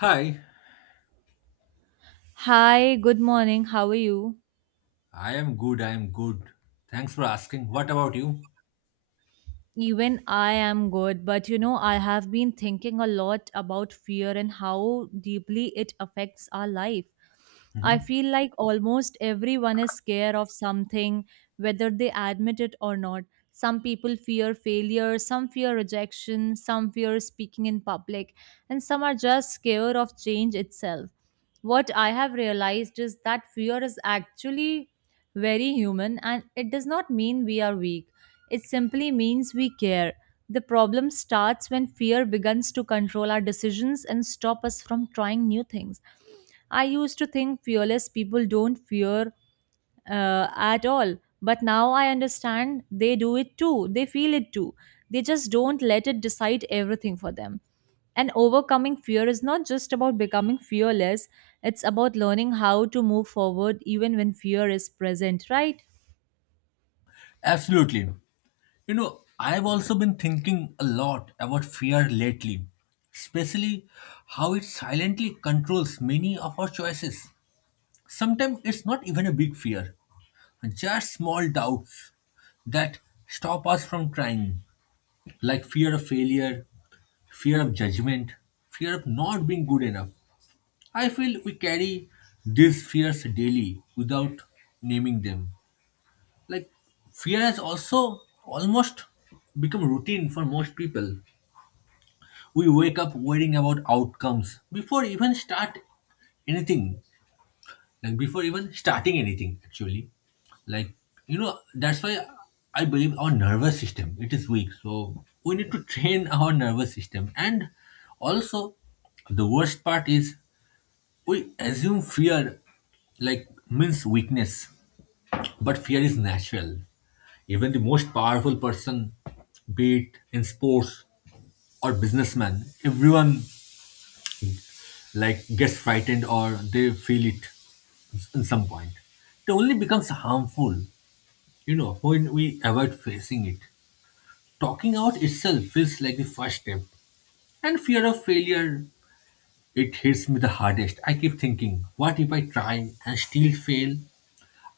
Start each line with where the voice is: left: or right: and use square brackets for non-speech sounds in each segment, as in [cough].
left: Hi,
right: Hi, good morning. How are you?
left: I am good. I am good. Thanks for asking. What about you?
right: Even I am good, but you know, I have been thinking a lot about fear and how deeply it affects our life. I
left: Mhm.
right: feel like almost everyone is scared of something, whether they admit it or not. Some people fear failure, some fear rejection, some fear speaking in public, and some are just scared of change itself. What I have realized is that fear is actually very human, and it does not mean we are weak, it simply means we care. The problem starts when fear begins to control our decisions and stop us from trying new things. I used to think fearless people don't fear at all, but now I understand they do it too. They feel it too. They just don't let it decide everything for them. And overcoming fear is not just about becoming fearless, it's about learning how to move forward even when fear is present, right?
left: Absolutely. I've also been thinking a lot about fear lately, especially how it silently controls many of our choices. Sometimes it's not even a big fear, just small doubts that stop us from trying, like fear of failure, fear of judgment, fear of not being good enough. I feel we carry these fears daily without naming them. Like, fear has also almost become routine for most people. We wake up worrying about outcomes before even start anything, like before even starting anything, actually. Like, that's why I believe our nervous system, it is weak. So we need to train our nervous system. And also, the worst part is we assume fear like means weakness, but fear is natural. Even the most powerful person, be it in sports or businessman, everyone like gets frightened or they feel it in some point. It only becomes harmful, when we avoid facing it. Talking out itself feels like the first step. And fear of failure, it hits me the hardest. I keep thinking, what if I try and still fail?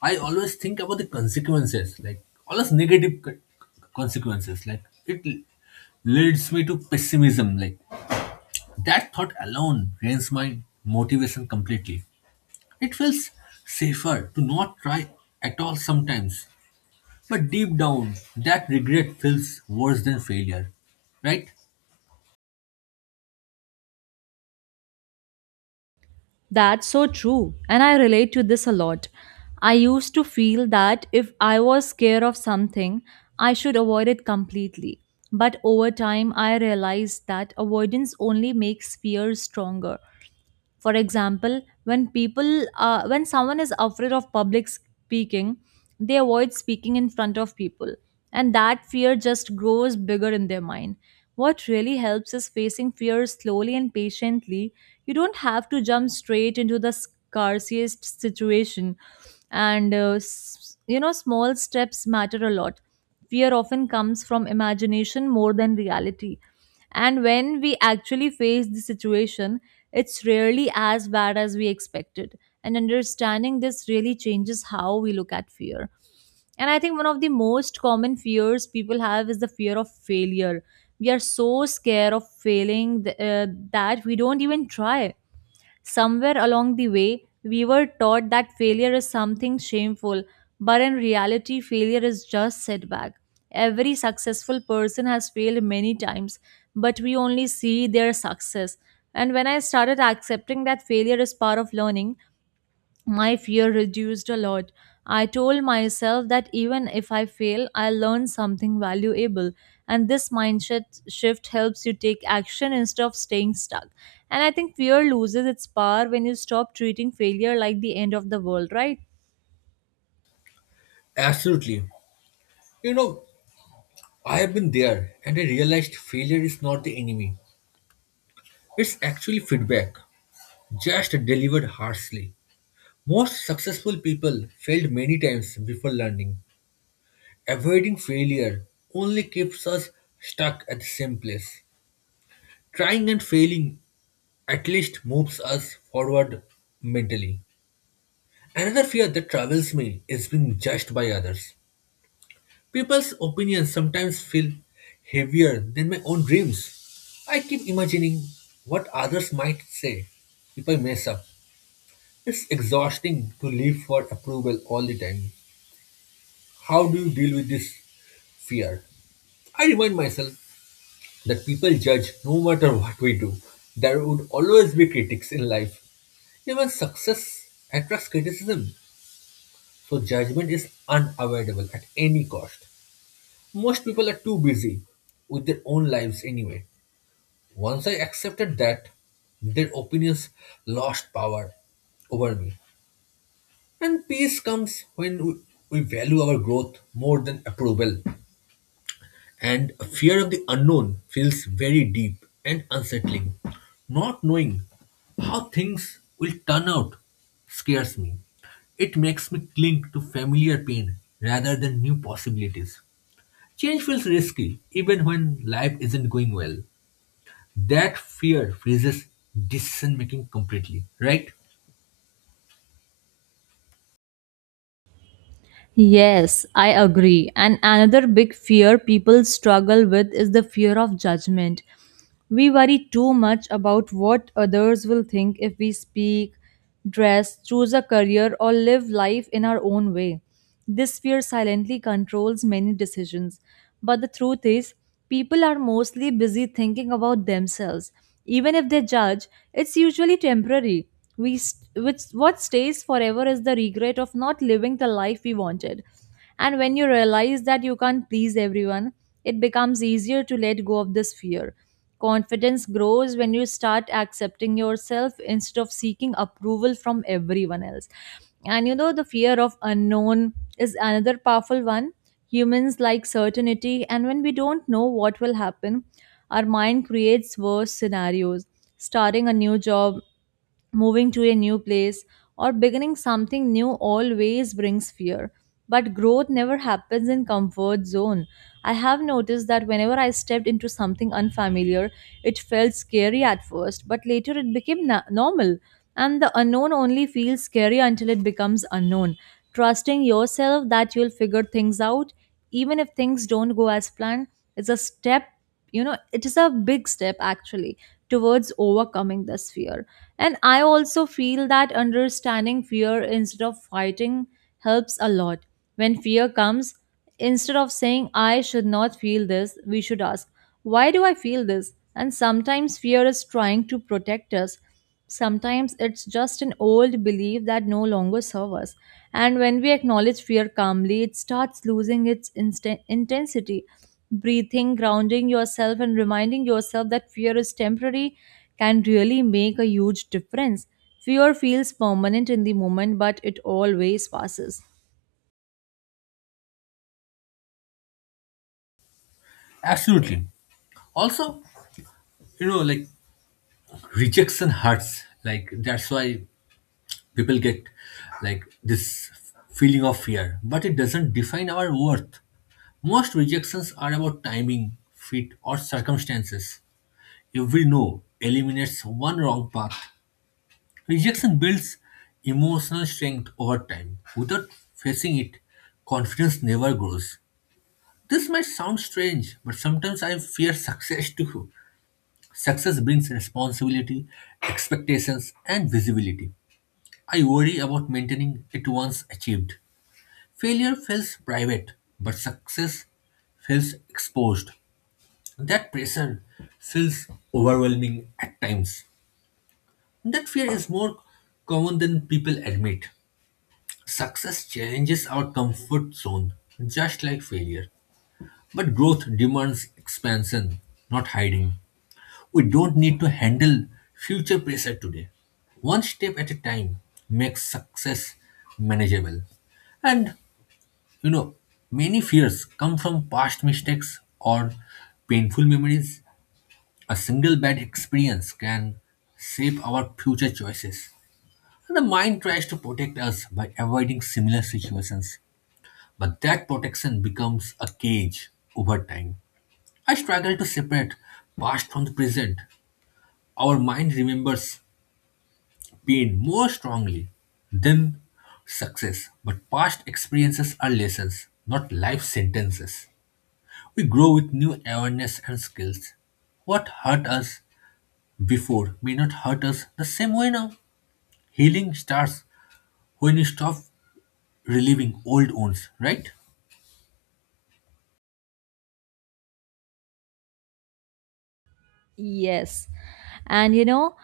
left: I always think about the consequences, like always negative consequences. Like it leads me to pessimism. Like that thought alone drains my motivation completely. It feels safer to not try at all sometimes, but deep down, that regret feels worse than failure, right?
right: That's so true, and I relate to this a lot. I used to feel that if I was scared of something, I should avoid it completely. But over time, I realized that avoidance only makes fear stronger. For example, when people when someone is afraid of public speaking, they avoid speaking in front of people, and that fear just grows bigger in their mind. What really helps is facing fear slowly and patiently. You don't have to jump straight into the scarcest situation, and you know, small steps matter a lot. Fear often comes from imagination more than reality, and when we actually face the situation, it's rarely as bad as we expected. And understanding this really changes how we look at fear. And I think one of the most common fears people have is the fear of failure. We are so scared of failing that we don't even try. Somewhere along the way, we were taught that failure is something shameful, but in reality, failure is just setback. Every successful person has failed many times, but we only see their success. And when I started accepting that failure is part of learning, my fear reduced a lot. I told myself that even if I fail, I'll learn something valuable. And this mindset shift helps you take action instead of staying stuck. And I think fear loses its power when you stop treating failure like the end of the world, right?
left: Absolutely. You know, I have been there and I realized failure is not the enemy. It's actually feedback, just delivered harshly. Most successful people failed many times before learning. Avoiding failure only keeps us stuck at the same place. Trying and failing at least moves us forward mentally. Another fear that travels me is being judged by others. People's opinions sometimes feel heavier than my own dreams. I keep imagining what others might say if I mess up. It's exhausting to live for approval all the time. How do you deal with this fear? I remind myself that people judge no matter what we do. There would always be critics in life. Even success attracts criticism, so judgment is unavoidable at any cost. Most people are too busy with their own lives anyway. Once I accepted that, their opinions lost power over me. And peace comes when we value our growth more than approval. And fear of the unknown feels very deep and unsettling. Not knowing how things will turn out scares me. It makes me cling to familiar pain rather than new possibilities. Change feels risky even when life isn't going well. That fear freezes decision making completely, right?
right: Yes, I agree. And another big fear people struggle with is the fear of judgment. We worry too much about what others will think if we speak, dress, choose a career, or live life in our own way. This fear silently controls many decisions. But the truth is, people are mostly busy thinking about themselves. Even if they judge, it's usually temporary. Which what stays forever is the regret of not living the life we wanted. And when you realize that you can't please everyone, it becomes easier to let go of this fear. Confidence grows when you start accepting yourself instead of seeking approval from everyone else. And you know, the fear of unknown is another powerful one. Humans like certainty, and when we don't know what will happen, our mind creates worse scenarios. Starting a new job, moving to a new place, or beginning something new always brings fear, but growth never happens in comfort zone. I have noticed that whenever I stepped into something unfamiliar, it felt scary at first, but later it became normal. And the unknown only feels scary until it becomes unknown. Trusting yourself that you'll figure things out, even if things don't go as planned, is a step, you know, it is a big step actually, towards overcoming this fear. And I also feel that understanding fear instead of fighting helps a lot. When fear comes, instead of saying, I should not feel this, we should ask, why do I feel this? And sometimes fear is trying to protect us. Sometimes it's just an old belief that no longer serves us. And when we acknowledge fear calmly, it starts losing its intensity. Breathing, grounding yourself, and reminding yourself that fear is temporary can really make a huge difference. Fear feels permanent in the moment, but it always passes.
left: Absolutely. Also, like rejection hurts. Like that's why people get like this feeling of fear, but it doesn't define our worth. Most rejections are about timing, fit, or circumstances. Every no eliminates one wrong path. Rejection builds emotional strength over time. Without facing it, confidence never grows. This might sound strange, but sometimes I fear success too. Success brings responsibility, expectations, and visibility. I worry about maintaining it once achieved. Failure feels private, but success feels exposed. That pressure feels overwhelming at times. That fear is more common than people admit. Success challenges our comfort zone, just like failure. But growth demands expansion, not hiding. We don't need to handle future pressure today. One step at a time makes success manageable. And You know, many fears come from past mistakes or painful memories. A single bad experience can shape our future choices. And the mind tries to protect us by avoiding similar situations, but that protection becomes a cage over time. I struggle to separate past from the present. Our mind remembers pain more strongly than success, but past experiences are lessons, not life sentences. We grow with new awareness and skills. What hurt us before may not hurt us the same way now. Healing starts when we stop reliving old wounds, right?
right: Yes. And you know,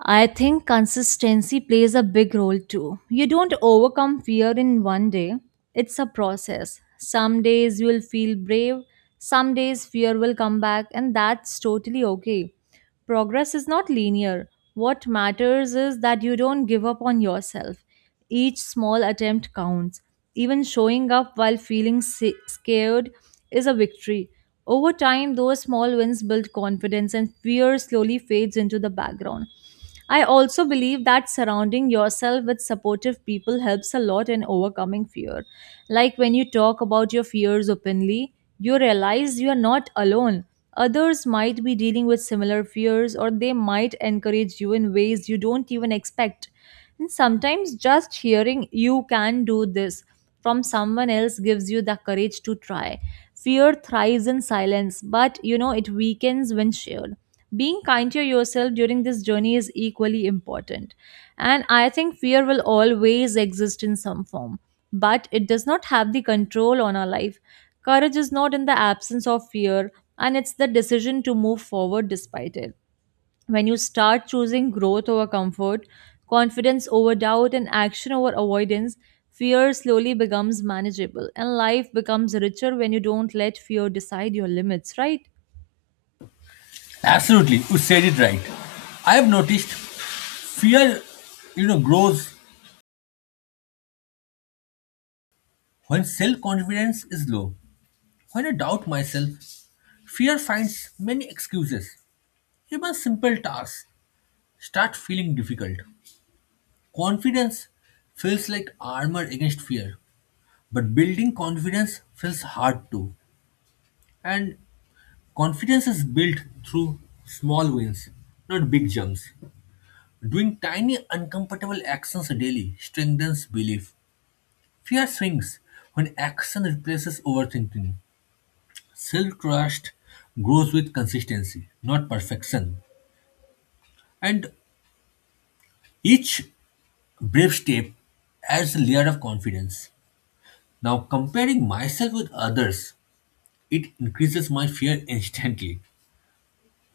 right: I think consistency plays a big role too. You don't overcome fear in one day, it's a process. Some days you will feel brave, some days fear will come back, and that's totally okay. Progress is not linear. What matters is that you don't give up on yourself. Each small attempt counts. Even showing up while feeling scared is a victory. Over time, those small wins build confidence, and fear slowly fades into the background. I also believe that surrounding yourself with supportive people helps a lot in overcoming fear. Like, when you talk about your fears openly, you realize you are not alone. Others might be dealing with similar fears, or they might encourage you in ways you don't even expect. And sometimes just hearing you can do this from someone else gives you the courage to try. Fear thrives in silence, but you know, it weakens when shared. Being kind to yourself during this journey is equally important. And I think fear will always exist in some form, but it does not have the control on our life. Courage is not in the absence of fear, and it's the decision to move forward despite it. When you start choosing growth over comfort, confidence over doubt, and action over avoidance, fear slowly becomes manageable, and life becomes richer when you don't let fear decide your limits, right?
left: Absolutely, you said it right. I have noticed fear grows when self-confidence is low. When I doubt myself, fear finds many excuses. Even simple tasks start feeling difficult. Confidence feels like armor against fear. But building confidence feels hard too. And confidence is built through small wins, not big jumps. Doing tiny uncomfortable actions daily strengthens belief. Fear shrinks when action replaces overthinking. Self trust grows with consistency, not perfection. And each brave step adds a layer of confidence. Now, comparing myself with others, it increases my fear instantly.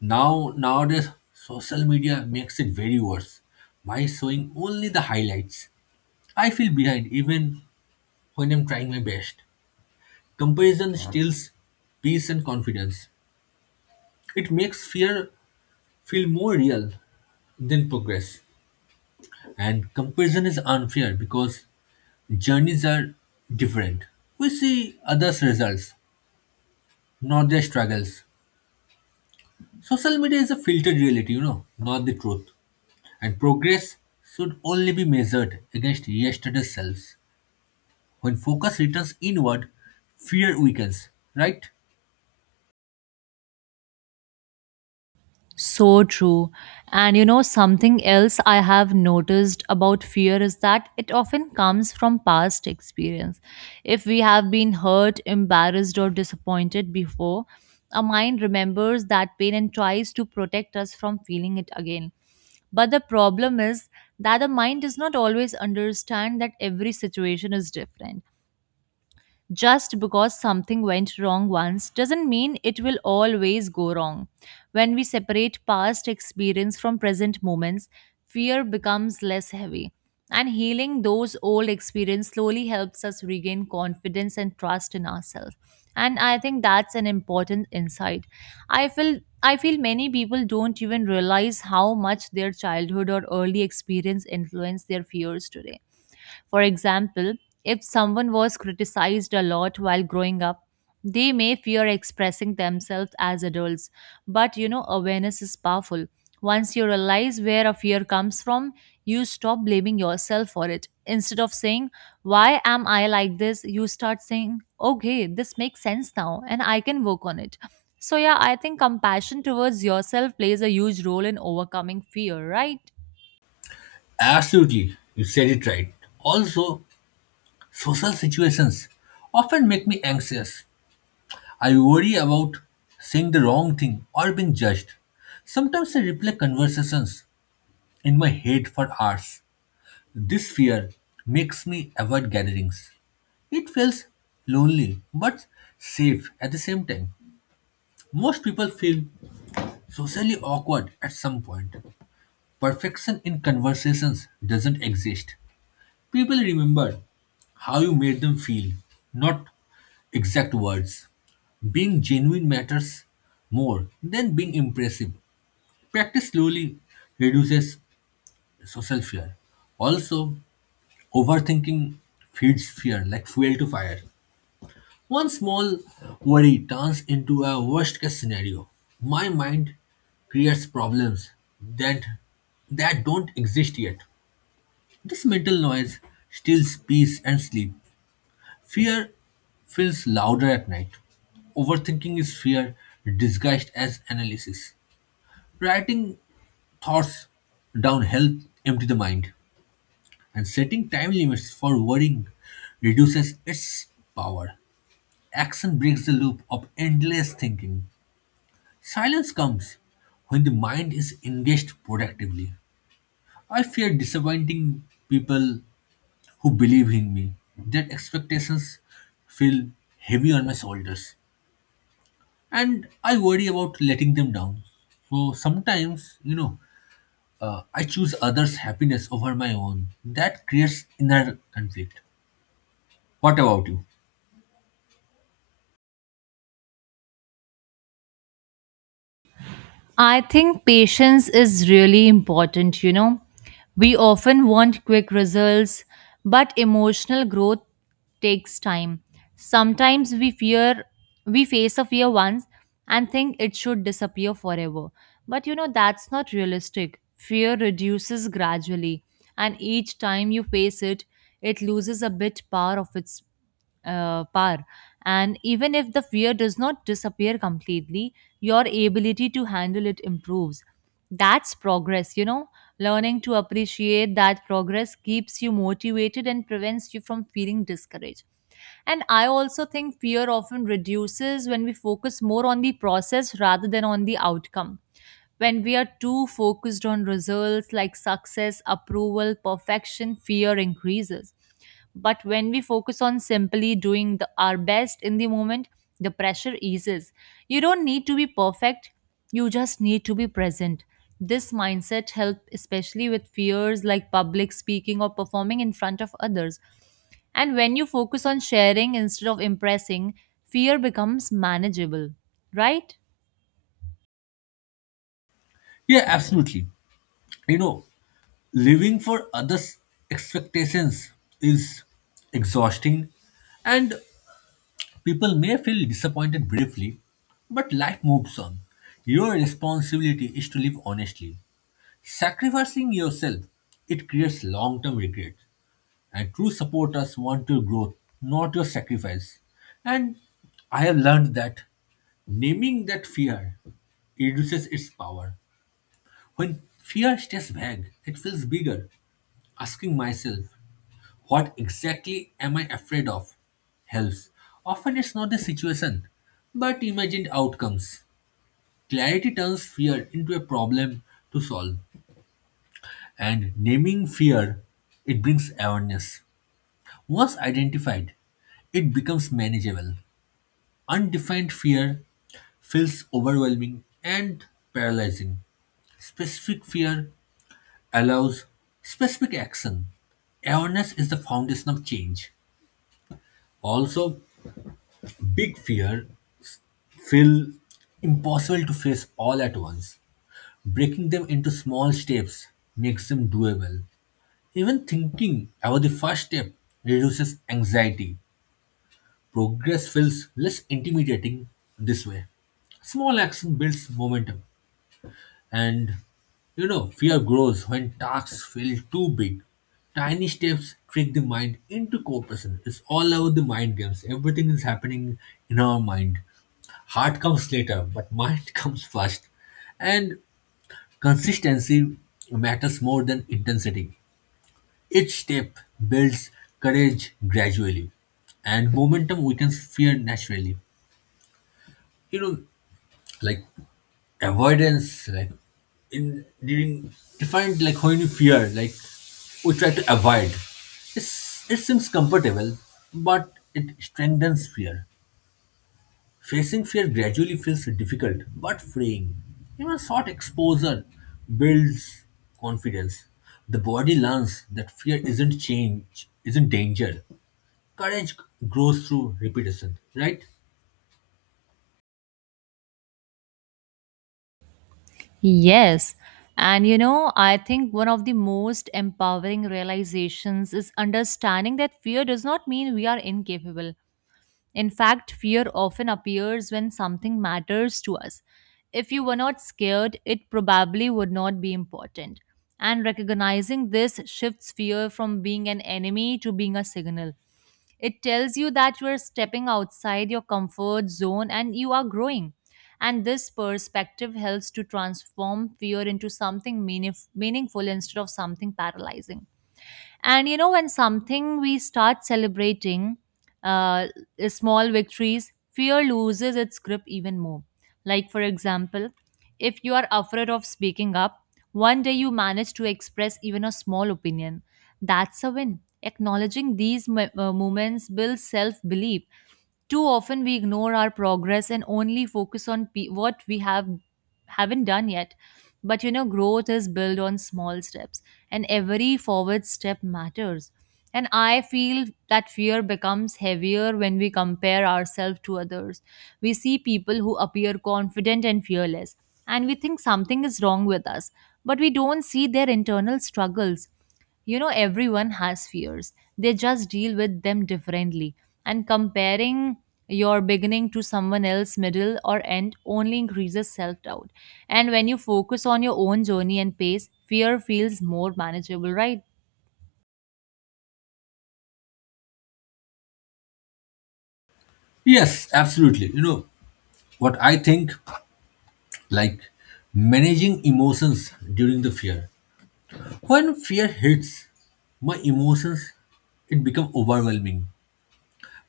left: Now nowadays social media makes it very worse by showing only the highlights. I feel behind even when I'm trying my best. Comparison steals peace and confidence. It makes fear feel more real than progress. And comparison is unfair because journeys are different. We see others' results, not their struggles. Social media is a filtered reality, not the truth. And progress should only be measured against yesterday's selves. When focus returns inward, fear weakens, right?
right: So true. And you know, something else I have noticed about fear is that it often comes from past experience. If we have been hurt, embarrassed, or disappointed before, our mind remembers that pain and tries to protect us from feeling it again. But the problem is that the mind does not always understand that every situation is different. Just because something went wrong once doesn't mean it will always go wrong. When we separate past experience from present moments, fear becomes less heavy. And healing those old experiences slowly helps us regain confidence and trust in ourselves. And I think that's an important insight. I feel many people don't even realize how much their childhood or early experience influence their fears today. For example, if someone was criticized a lot while growing up, they may fear expressing themselves as adults. But you know, awareness is powerful. Once you realize where a fear comes from, you stop blaming yourself for it. Instead of saying, why am I like this? You start saying, okay, this makes sense now, and I can work on it. So, yeah, I think compassion towards yourself plays a huge role in overcoming fear, right?
left: Absolutely, you said it right. Also, social situations often make me anxious. I worry about saying the wrong thing or being judged. Sometimes I replay conversations in my head for hours. This fear makes me avoid gatherings. It feels lonely but safe at the same time. Most people feel socially awkward at some point. Perfection in conversations doesn't exist. People remember how you made them feel, not exact words. Being genuine matters more than being impressive. Practice slowly reduces social fear. Also, overthinking feeds fear like fuel to fire. One small worry turns into a worst case scenario. My mind creates problems that, that don't exist yet. This mental noise steals peace and sleep. Fear feels louder at night. Overthinking is fear disguised as analysis. Writing thoughts down helps empty the mind, and setting time limits for worrying reduces its power. Action breaks the loop of endless thinking. Silence comes when the mind is engaged productively. I fear disappointing people who believe in me. Their expectations feel heavy on my shoulders, and I worry about letting them down. So sometimes, I choose others' happiness over my own. That creates inner conflict. What about you?
right: I think patience is really important, you know. We often want quick results, but emotional growth takes time. Sometimes we face a fear once and think it should disappear forever. But you know, that's not realistic. Fear reduces gradually, and each time you face it, it loses a bit power of its par. And even if the fear does not disappear completely, your ability to handle it improves. That's progress, you know. Learning to appreciate that progress keeps you motivated and prevents you from feeling discouraged. And I also think fear often reduces when we focus more on the process rather than on the outcome. When we are too focused on results like success, approval, perfection, fear increases. But when we focus on simply our best in the moment, the pressure eases. You don't need to be perfect, you just need to be present. This mindset helps especially with fears like public speaking or performing in front of others. And when you focus on sharing instead of impressing, fear becomes manageable, right?
left: Yeah, absolutely. You know, Living for others' expectations is exhausting, and people may feel disappointed briefly, but life moves on. Your responsibility is to live honestly. Sacrificing yourself, it creates long term regret, and true supporters want your growth, not your sacrifice. And I have learned that naming that fear reduces its power. When fear stays vague, it feels bigger. Asking myself, what exactly am I afraid of? Helps. Often it's not the situation, but imagined outcomes. Clarity turns fear into a problem to solve, and naming fear, it brings awareness. Once identified, it becomes manageable. Undefined fear feels overwhelming and paralyzing. Specific fear allows specific action. Awareness is the foundation of change. Also, big fear feel impossible to face all at once. Breaking them into small steps makes them doable. Even thinking about the first step reduces anxiety. Progress feels less intimidating this way. Small action builds momentum, and fear grows when tasks feel too big. Tiny steps trick the mind into cooperation. It's all about the mind games. Everything is happening in our mind. Heart comes later, but mind [laughs] comes first. And consistency matters more than intensity. Each step builds courage gradually, and momentum weakens fear naturally. You know, like avoidance, like in during defined like when you fear, like we try to avoid. It seems comfortable, but it strengthens fear. Facing fear gradually feels difficult but freeing. Even short exposure builds confidence. The body learns that fear isn't change, isn't danger. Courage grows through repetition, right?
right: Yes. And you know, I think one of the most empowering realizations is understanding that fear does not mean we are incapable. In fact, fear often appears when something matters to us. If you were not scared, it probably would not be important. And recognizing this shifts fear from being an enemy to being a signal. It tells you that you are stepping outside your comfort zone and you are growing. And this perspective helps to transform fear into something meaningful instead of something paralyzing. And you know, when something we start celebrating uh, small victories, fear loses its grip even more. Like, for example, if you are afraid of speaking up, one day you manage to express even a small opinion. That's a win. Acknowledging these moments builds self belief. Too often we ignore our progress and only focus on what we haven't done yet. But you know, growth is built on small steps, and every forward step matters. And I feel that fear becomes heavier when we compare ourselves to others. We see people who appear confident and fearless, and we think something is wrong with us, but we don't see their internal struggles. You know, everyone has fears, they just deal with them differently. And comparing your beginning to someone else's middle or end only increases self doubt. And when you focus on your own journey and pace, fear feels more manageable, right?
left: Yes, absolutely. You know what I think? Like managing emotions during the fear. When fear hits, my emotions it becomes overwhelming.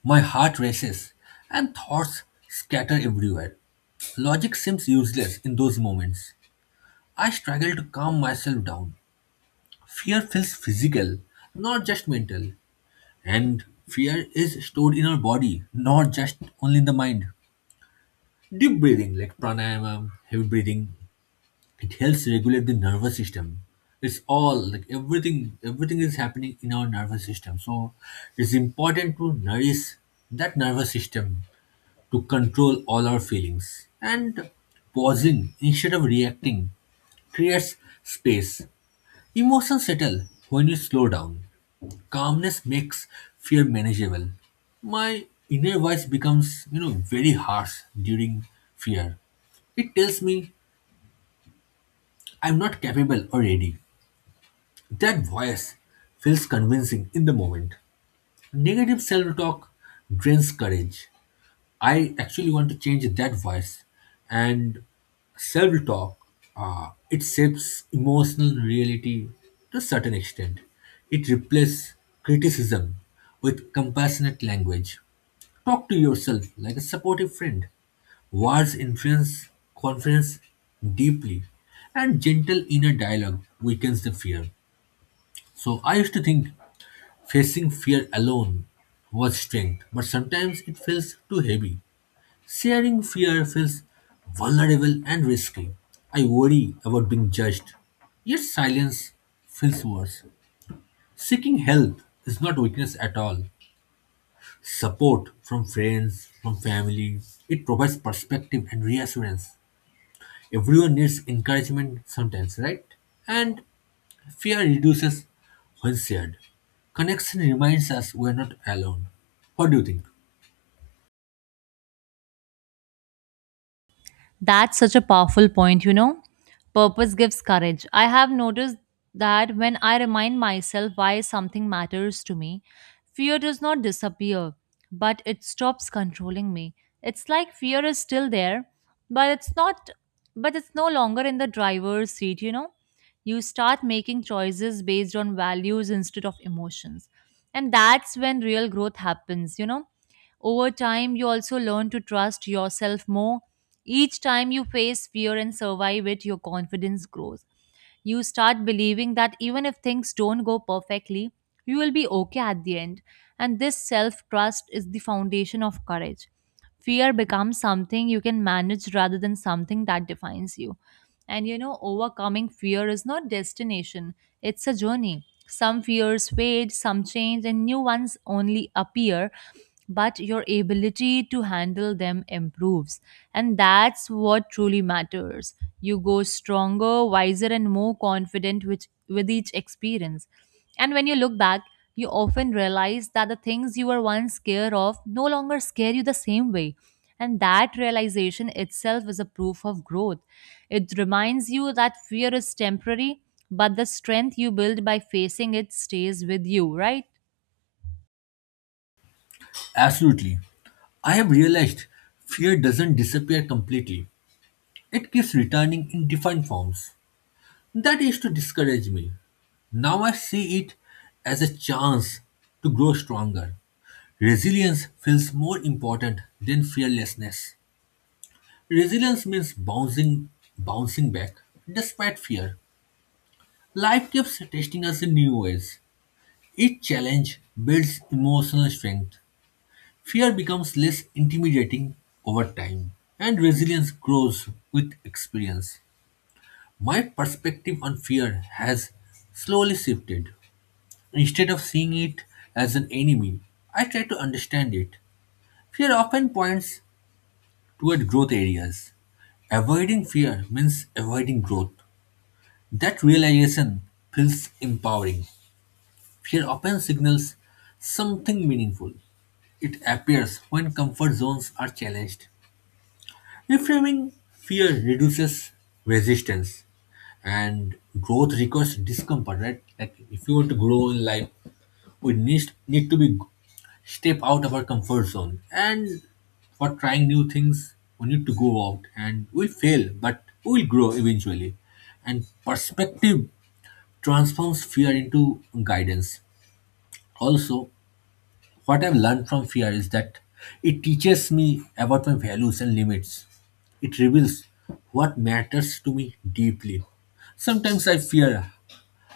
left: My heart races and thoughts scatter everywhere. Logic seems useless in those moments. I struggle to calm myself down. Fear feels physical, not just mental. And fear is stored in our body, not just only in the mind. Deep breathing, like pranayama, heavy breathing, it helps regulate the nervous system. It's all like everything, everything is happening in our nervous system. So it's important to nourish that nervous system to control all our feelings. And pausing instead of reacting creates space. Emotions settle when you slow down. Calmness makes fear manageable. My inner voice becomes very harsh during fear. It tells me I'm not capable or ready. That voice feels convincing in the moment. Negative self talk drains courage. I actually want to change that voice and self talk. It shapes emotional reality to a certain extent. It replaces criticism with compassionate language. Talk to yourself like a supportive friend. Words influence confidence deeply, and gentle inner dialogue weakens the fear. So, I used to think facing fear alone was strength, but sometimes it feels too heavy. Sharing fear feels vulnerable and risky. I worry about being judged. Yet silence feels worse. Seeking help is not weakness at all. Support from friends, from family, it provides perspective and reassurance. Everyone needs encouragement sometimes, right? And fear reduces when shared. Connection reminds us we're not alone. What do you think?
right: That's such a powerful point, you know. Purpose gives courage. I have noticed that when I remind myself why something matters to me, fear does not disappear, but it stops controlling me. It's like fear is still there, but it's not but it's no longer in the driver's seat, you know. You start making choices based on values instead of emotions. And that's when real growth happens, you know. Over time, you also learn to trust yourself more. Each time you face fear and survive it, your confidence grows. You start believing that even if things don't go perfectly, you will be okay at the end. And this self trust is the foundation of courage. Fear becomes something you can manage rather than something that defines you. And you know, overcoming fear is not destination, it's a journey. Some fears fade, some change, and new ones only appear, but your ability to handle them improves. And that's what truly matters. You go stronger, wiser, and more confident with each experience. And when you look back, you often realize that the things you were once scared of no longer scare you the same way, and that realization itself is a proof of growth. It reminds you that fear is temporary, but the strength you build by facing it stays with you, right?
left: Absolutely. I have realized fear doesn't disappear completely. It keeps returning in different forms. That used to discourage me. Now I see it as a chance to grow stronger. Resilience feels more important than fearlessness. Resilience means bouncing back despite fear. Life keeps testing us in new ways. Each challenge builds emotional strength. Fear becomes less intimidating over time, and resilience grows with experience. My perspective on fear has slowly shifted. Instead of seeing it as an enemy, I try to understand it. Fear often points toward growth areas. Avoiding fear means avoiding growth. That realization feels empowering. Fear often signals something meaningful. It appears when comfort zones are challenged. Reframing fear reduces resistance and growth requires discomfort, right? Like if you want to grow in life, we need to be step out of our comfort zone. And for trying new things, we need to go out and we'll fail, but we'll grow eventually. And perspective transforms fear into guidance. Also, what I've learned from fear is that it teaches me about my values and limits. It reveals what matters to me deeply. Sometimes I fear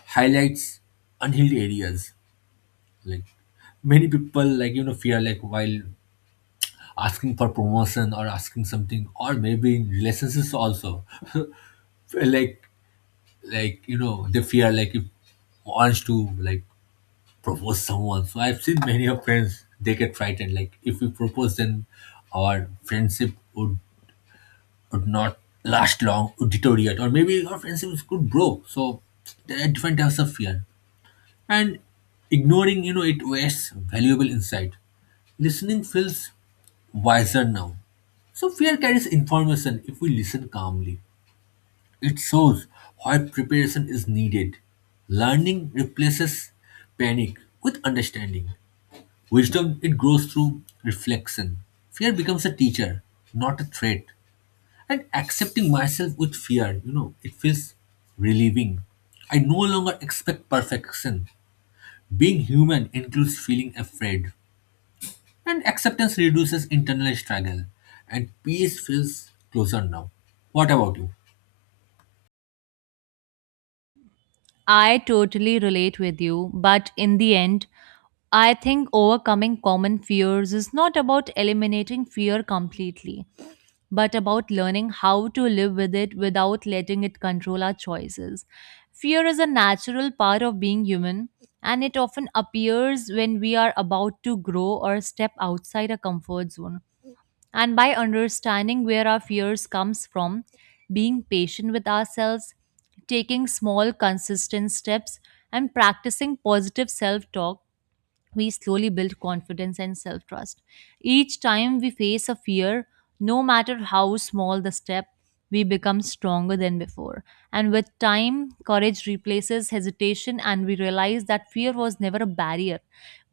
left: highlights unhealed areas. Like many people like fear like while asking for promotion or asking something or maybe in relationships also [laughs] like like they fear like if wants to like propose someone. So I've seen many of friends they get frightened. Like if we propose, then our friendship would not last long, would deteriorate, or maybe our friendship could broke. So there are different types of fear, and ignoring it wastes valuable insight. Listening feels wiser now. So fear carries information if we listen calmly. It shows why preparation is needed. Learning replaces panic with understanding. Wisdom, it grows through reflection. Fear becomes a teacher, not a threat. And accepting myself with fear, it feels relieving. I no longer expect perfection. Being human includes feeling afraid. And acceptance reduces internal struggle. And peace feels closer now. What about you?
right: I totally relate with you, but in the end, I think overcoming common fears is not about eliminating fear completely, but about learning how to live with it without letting it control our choices. Fear is a natural part of being human, and it often appears when we are about to grow or step outside a comfort zone. And by understanding where our fears comes from, being patient with ourselves, taking small consistent steps, and practicing positive self-talk, we slowly build confidence and self trust. Each time we face a fear, no matter how small the step, we become stronger than before. And with time, courage replaces hesitation, and we realize that fear was never a barrier,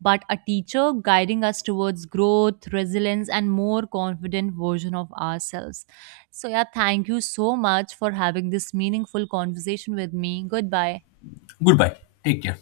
right: but a teacher guiding us towards growth, resilience, and more confident version of ourselves. So, yeah, thank you so much for having this meaningful conversation with me. Goodbye.
left: Goodbye. Take care.